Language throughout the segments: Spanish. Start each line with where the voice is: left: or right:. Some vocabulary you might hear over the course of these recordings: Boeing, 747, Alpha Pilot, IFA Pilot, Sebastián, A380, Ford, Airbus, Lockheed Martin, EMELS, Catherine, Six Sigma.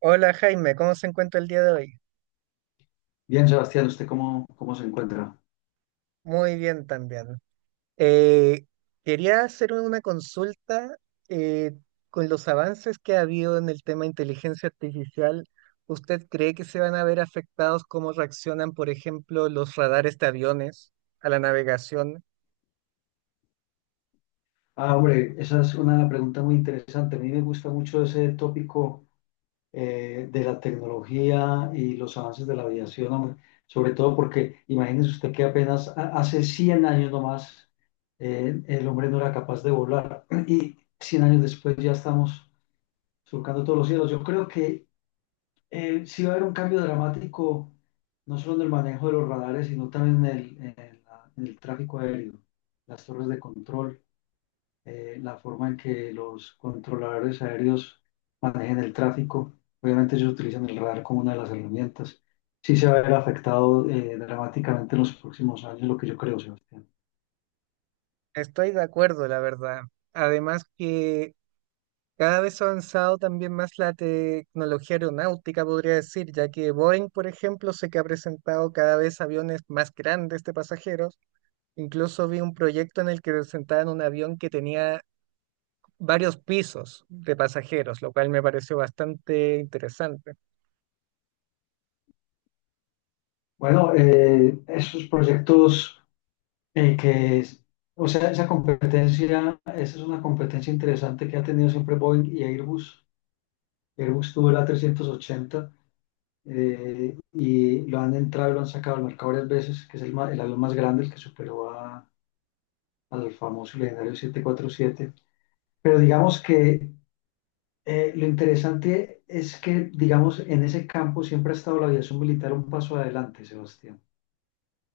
right: Hola Jaime, ¿cómo se encuentra el día de hoy?
left: Bien, Sebastián, ¿usted cómo se encuentra?
right: Muy bien también. Eh, quería hacer una consulta eh, con los avances que ha habido en el tema de inteligencia artificial. ¿Usted cree que se van a ver afectados cómo reaccionan, por ejemplo, los radares de aviones a la navegación?
left: Ah, hombre, esa es una pregunta muy interesante. A mí me gusta mucho ese tópico, de la tecnología y los avances de la aviación, hombre. Sobre todo porque imagínese usted que apenas hace 100 años nomás, el hombre no era capaz de volar y 100 años después ya estamos surcando todos los cielos. Yo creo que sí va a haber un cambio dramático, no solo en el manejo de los radares, sino también en el tráfico aéreo, las torres de control, la forma en que los controladores aéreos manejen el tráfico. Obviamente ellos utilizan el radar como una de las herramientas. Sí se va a ver afectado dramáticamente en los próximos años, lo que yo creo, Sebastián.
right: Estoy de acuerdo, la verdad. Además que cada vez ha avanzado también más la tecnología aeronáutica, podría decir, ya que Boeing, por ejemplo, sé que ha presentado cada vez aviones más grandes de pasajeros. Incluso vi un proyecto en el que presentaban un avión que tenía varios pisos de pasajeros, lo cual me pareció bastante interesante.
left: Bueno, esos proyectos eh, que... es- o sea, esa competencia, esa es una competencia interesante que ha tenido siempre Boeing y Airbus. Airbus tuvo el A380, y lo han entrado y lo han sacado al mercado varias veces, que es el avión más grande, el que al famoso y legendario 747. Pero digamos que lo interesante es que, digamos, en ese campo siempre ha estado la aviación militar un paso adelante, Sebastián.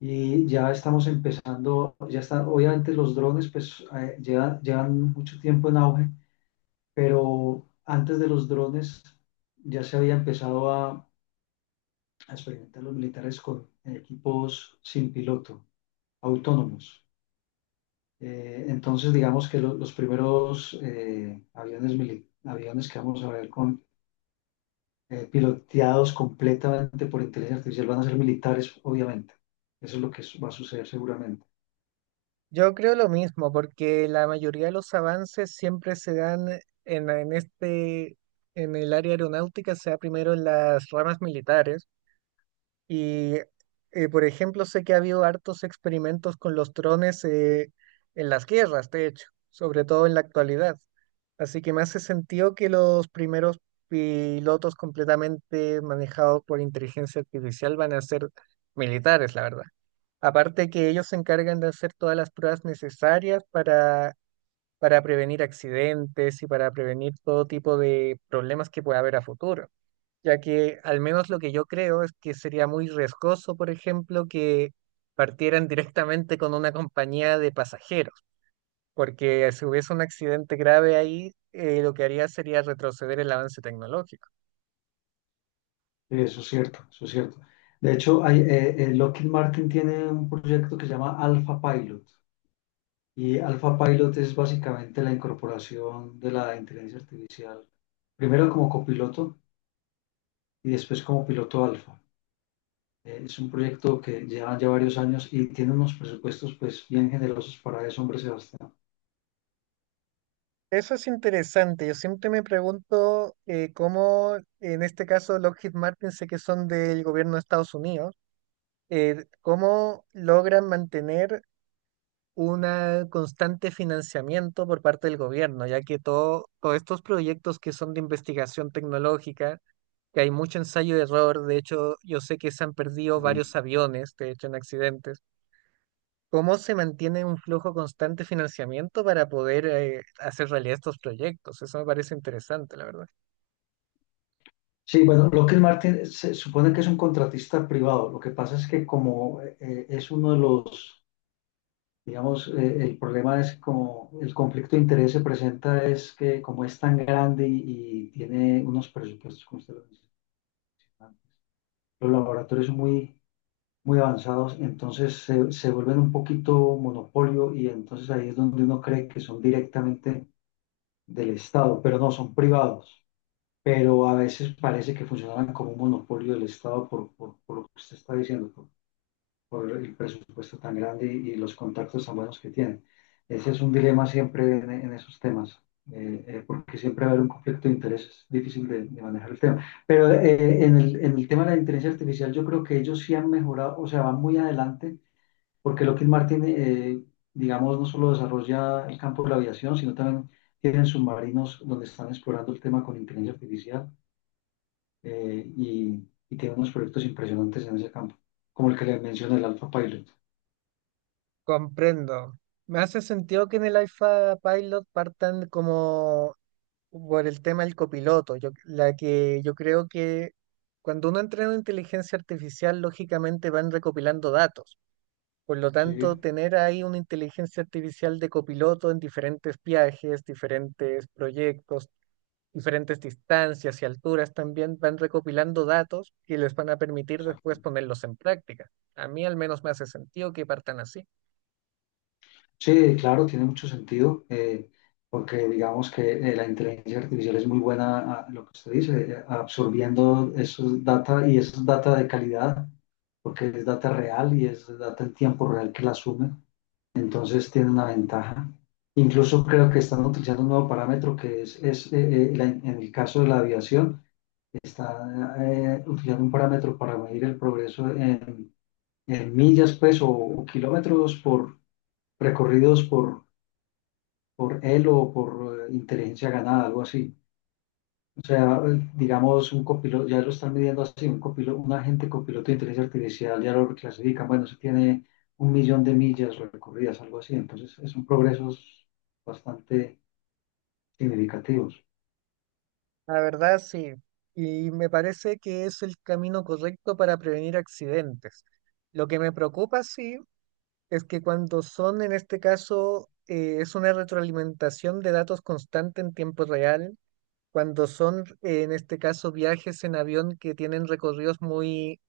left: Y ya estamos empezando, ya están, obviamente los drones pues llevan mucho tiempo en auge, pero antes de los drones ya se había empezado a experimentar los militares con equipos sin piloto, autónomos. Entonces, digamos que los primeros aviones que vamos a ver con, piloteados completamente por inteligencia artificial van a ser militares, obviamente. Eso es lo que va a suceder seguramente.
right: Yo creo lo mismo, porque la mayoría de los avances siempre se dan en en el área aeronáutica, sea primero en las ramas militares. Y, por ejemplo, sé que ha habido hartos experimentos con los drones en las guerras, de hecho, sobre todo en la actualidad. Así que me hace sentido que los primeros pilotos completamente manejados por inteligencia artificial van a ser militares, la verdad. Aparte que ellos se encargan de hacer todas las pruebas necesarias para prevenir accidentes y para prevenir todo tipo de problemas que pueda haber a futuro, ya que al menos lo que yo creo es que sería muy riesgoso, por ejemplo, que partieran directamente con una compañía de pasajeros, porque si hubiese un accidente grave ahí, lo que haría sería retroceder el avance tecnológico.
left: Sí, eso es cierto, eso es cierto. De hecho, Lockheed Martin tiene un proyecto que se llama Alpha Pilot. Y Alpha Pilot es básicamente la incorporación de la inteligencia artificial, primero como copiloto y después como piloto alfa. Es un proyecto que lleva ya varios años y tiene unos presupuestos pues bien generosos para eso, hombre Sebastián.
right: Eso es interesante. Yo siempre me pregunto cómo, en este caso, Lockheed Martin, sé que son del gobierno de Estados Unidos, cómo logran mantener un constante financiamiento por parte del gobierno, ya que todos estos proyectos que son de investigación tecnológica, que hay mucho ensayo y error, de hecho yo sé que se han perdido varios aviones, de hecho en accidentes, ¿cómo se mantiene un flujo constante de financiamiento para poder hacer realidad estos proyectos? Eso me parece interesante, la verdad.
left: Sí, bueno, Lockheed Martin se supone que es un contratista privado. Lo que pasa es que como es uno de los, digamos, el problema es como el conflicto de interés se presenta es que como es tan grande y tiene unos presupuestos, como usted lo dice, los laboratorios muy avanzados, entonces se vuelven un poquito monopolio y entonces ahí es donde uno cree que son directamente del Estado, pero no, son privados. Pero a veces parece que funcionan como un monopolio del Estado por lo que usted está diciendo, por el presupuesto tan grande y los contactos tan buenos que tienen. Ese es un dilema siempre en esos temas, porque siempre va a haber un conflicto de intereses difícil de manejar el tema. Pero en en el tema de la inteligencia artificial, yo creo que ellos sí han mejorado, o sea, van muy adelante porque Lockheed Martin, digamos, no solo desarrolla el campo de la aviación, sino también tienen submarinos donde están explorando el tema con inteligencia artificial eh, y, y tienen unos proyectos impresionantes en ese campo, como el que le mencioné, el Alpha Pilot.
right: Comprendo. Me hace sentido que en el IFA Pilot partan como por el tema del copiloto. Yo, la que yo creo que cuando uno entrena inteligencia artificial, lógicamente van recopilando datos. Por lo
left: Sí,
right: tanto, tener ahí una inteligencia artificial de copiloto en diferentes viajes, diferentes proyectos, diferentes distancias y alturas también van recopilando datos que les van a permitir
left: exacto.
right: después ponerlos en práctica. A mí al menos me hace sentido que partan así.
left: Sí, claro, tiene mucho sentido, porque digamos que la inteligencia artificial es muy buena, a, lo que usted dice, absorbiendo esos data y esos data de calidad, porque es data real y es data en tiempo real que la asume. Entonces tiene una ventaja. Incluso creo que están utilizando un nuevo parámetro que es en el caso de la aviación, está utilizando un parámetro para medir el progreso en millas, pues, o o kilómetros por recorridos por él o por inteligencia ganada, algo así. O sea, digamos, un copiloto, ya lo están midiendo así, un copiloto, un agente copiloto de inteligencia artificial, ya lo clasifican, bueno, se tiene 1.000.000 de millas recorridas, algo así, entonces son progresos bastante significativos.
right: La verdad, sí. Y me parece que es el camino correcto para prevenir accidentes. Lo que me preocupa, sí, es que cuando son, en este caso, es una retroalimentación de datos constante en tiempo real, cuando son, en este caso, viajes en avión que tienen recorridos muy,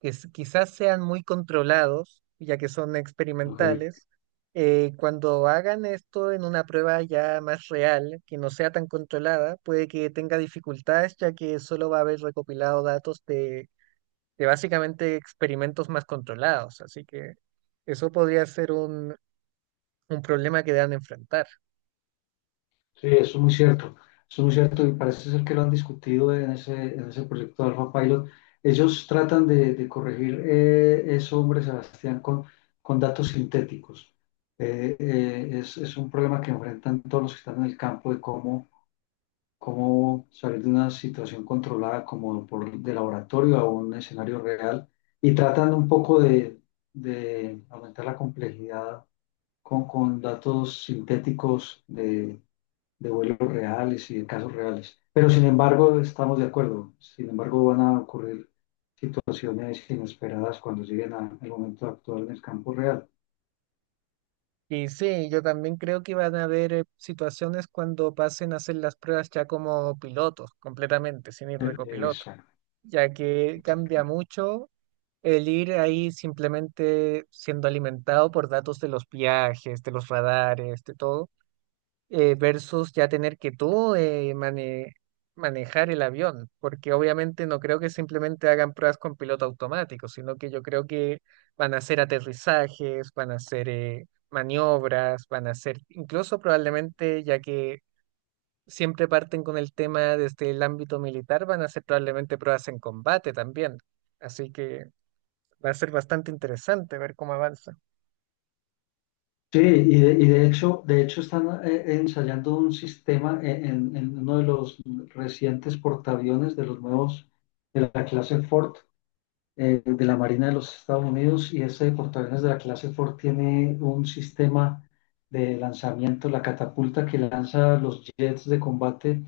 right: quizás sean muy controlados, ya que son
left: ¿Ok?
right: experimentales, cuando hagan esto en una prueba ya más real, que no sea tan controlada, puede que tenga dificultades, ya que solo va a haber recopilado datos de básicamente experimentos más controlados. Así que eso podría ser un problema que deban enfrentar.
left: Sí, eso es muy cierto, eso es muy cierto y parece ser que lo han discutido en ese proyecto de Alpha Pilot. Ellos tratan de corregir eso, hombre, Sebastián, con datos sintéticos. Es un problema que enfrentan todos los que están en el campo de cómo salir de una situación controlada como por, de laboratorio a un escenario real y tratando un poco de aumentar la complejidad con datos sintéticos de vuelos reales y de casos reales. Pero sin embargo, estamos de acuerdo, sin embargo van a ocurrir situaciones inesperadas cuando lleguen al momento actual del campo real.
right: Y sí, yo también creo que van a haber situaciones cuando pasen a hacer las pruebas ya como pilotos, completamente, sin ir de copiloto,
left: Exacto.
right: ya que cambia
left: Exacto.
right: mucho el ir ahí simplemente siendo alimentado por datos de los viajes, de los radares, de todo, versus ya tener que tú manejar el avión, porque obviamente no creo que simplemente hagan pruebas con piloto automático, sino que yo creo que van a hacer aterrizajes, van a hacer maniobras, van a hacer incluso probablemente, ya que siempre parten con el tema desde el ámbito militar, van a hacer probablemente pruebas en combate también. Así que va a ser bastante interesante ver cómo avanza.
left: Sí, y de hecho están ensayando un sistema en uno de los recientes portaaviones de los nuevos de la clase Ford, de la Marina de los Estados Unidos, y ese portaaviones de la clase Ford tiene un sistema de lanzamiento, la catapulta que lanza los jets de combate,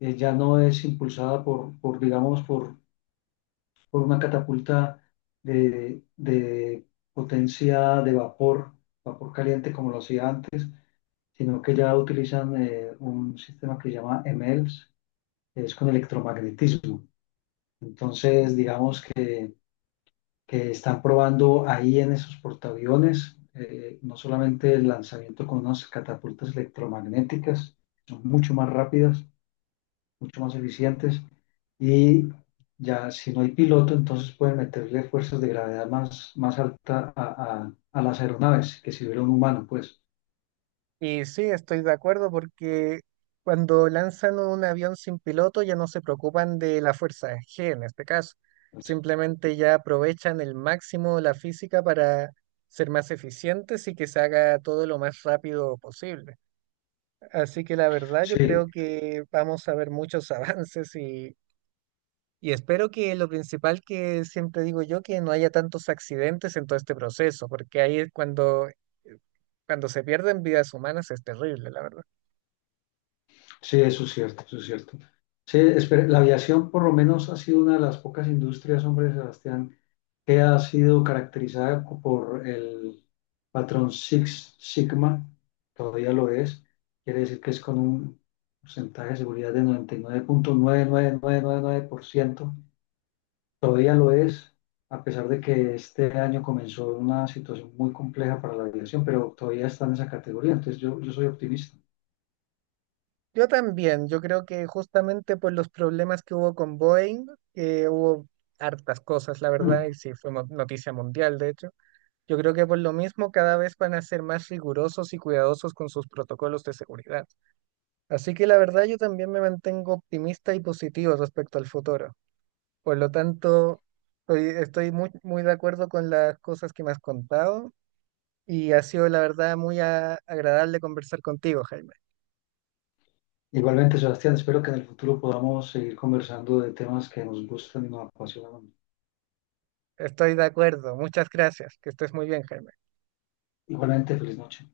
left: ya no es impulsada por digamos, por una catapulta de potencia de vapor, vapor caliente como lo hacía antes, sino que ya utilizan un sistema que se llama EMELS, que es con electromagnetismo. Entonces, digamos que están probando ahí en esos portaaviones no solamente el lanzamiento con unas catapultas electromagnéticas, son mucho más rápidas, mucho más eficientes, y ya si no hay piloto, entonces pueden meterle fuerzas de gravedad más, más alta a, a las aeronaves que si hubiera un humano, pues.
right: Y sí, estoy de acuerdo porque cuando lanzan un avión sin piloto ya no se preocupan de la fuerza G en este caso.
left: Pues,
right: Simplemente ya aprovechan el máximo la física para ser más eficientes y que se haga todo lo más rápido posible. Así que la verdad yo
left: sí.
right: creo que vamos a ver muchos avances. Y espero que lo principal, que siempre digo yo, que no haya tantos accidentes en todo este proceso, porque ahí es cuando, cuando se pierden vidas humanas, es terrible, la verdad.
left: Sí, eso es cierto, eso es cierto. Sí, espere, la aviación por lo menos ha sido una de las pocas industrias, hombre, Sebastián, que ha sido caracterizada por el patrón Six Sigma, todavía lo es, quiere decir que es con un porcentaje de seguridad de 99.99999%, todavía lo es, a pesar de que este año comenzó una situación muy compleja para la aviación, pero todavía está en esa categoría, entonces yo soy optimista.
right: Yo también, yo creo que justamente por los problemas que hubo con Boeing, que hubo hartas cosas, la verdad, y
left: Mm.
right: sí, noticia mundial, de hecho, yo creo que por lo mismo cada vez van a ser más rigurosos y cuidadosos con sus protocolos de seguridad. Así que la verdad yo también me mantengo optimista y positivo respecto al futuro. Por lo tanto, estoy muy de acuerdo con las cosas que me has contado y ha sido la verdad agradable conversar contigo, Jaime.
left: Igualmente, Sebastián, espero que en el futuro podamos seguir conversando de temas que nos gustan y nos apasionan.
right: Estoy de acuerdo. Muchas gracias. Que estés muy bien, Jaime.
left: Igualmente, feliz noche.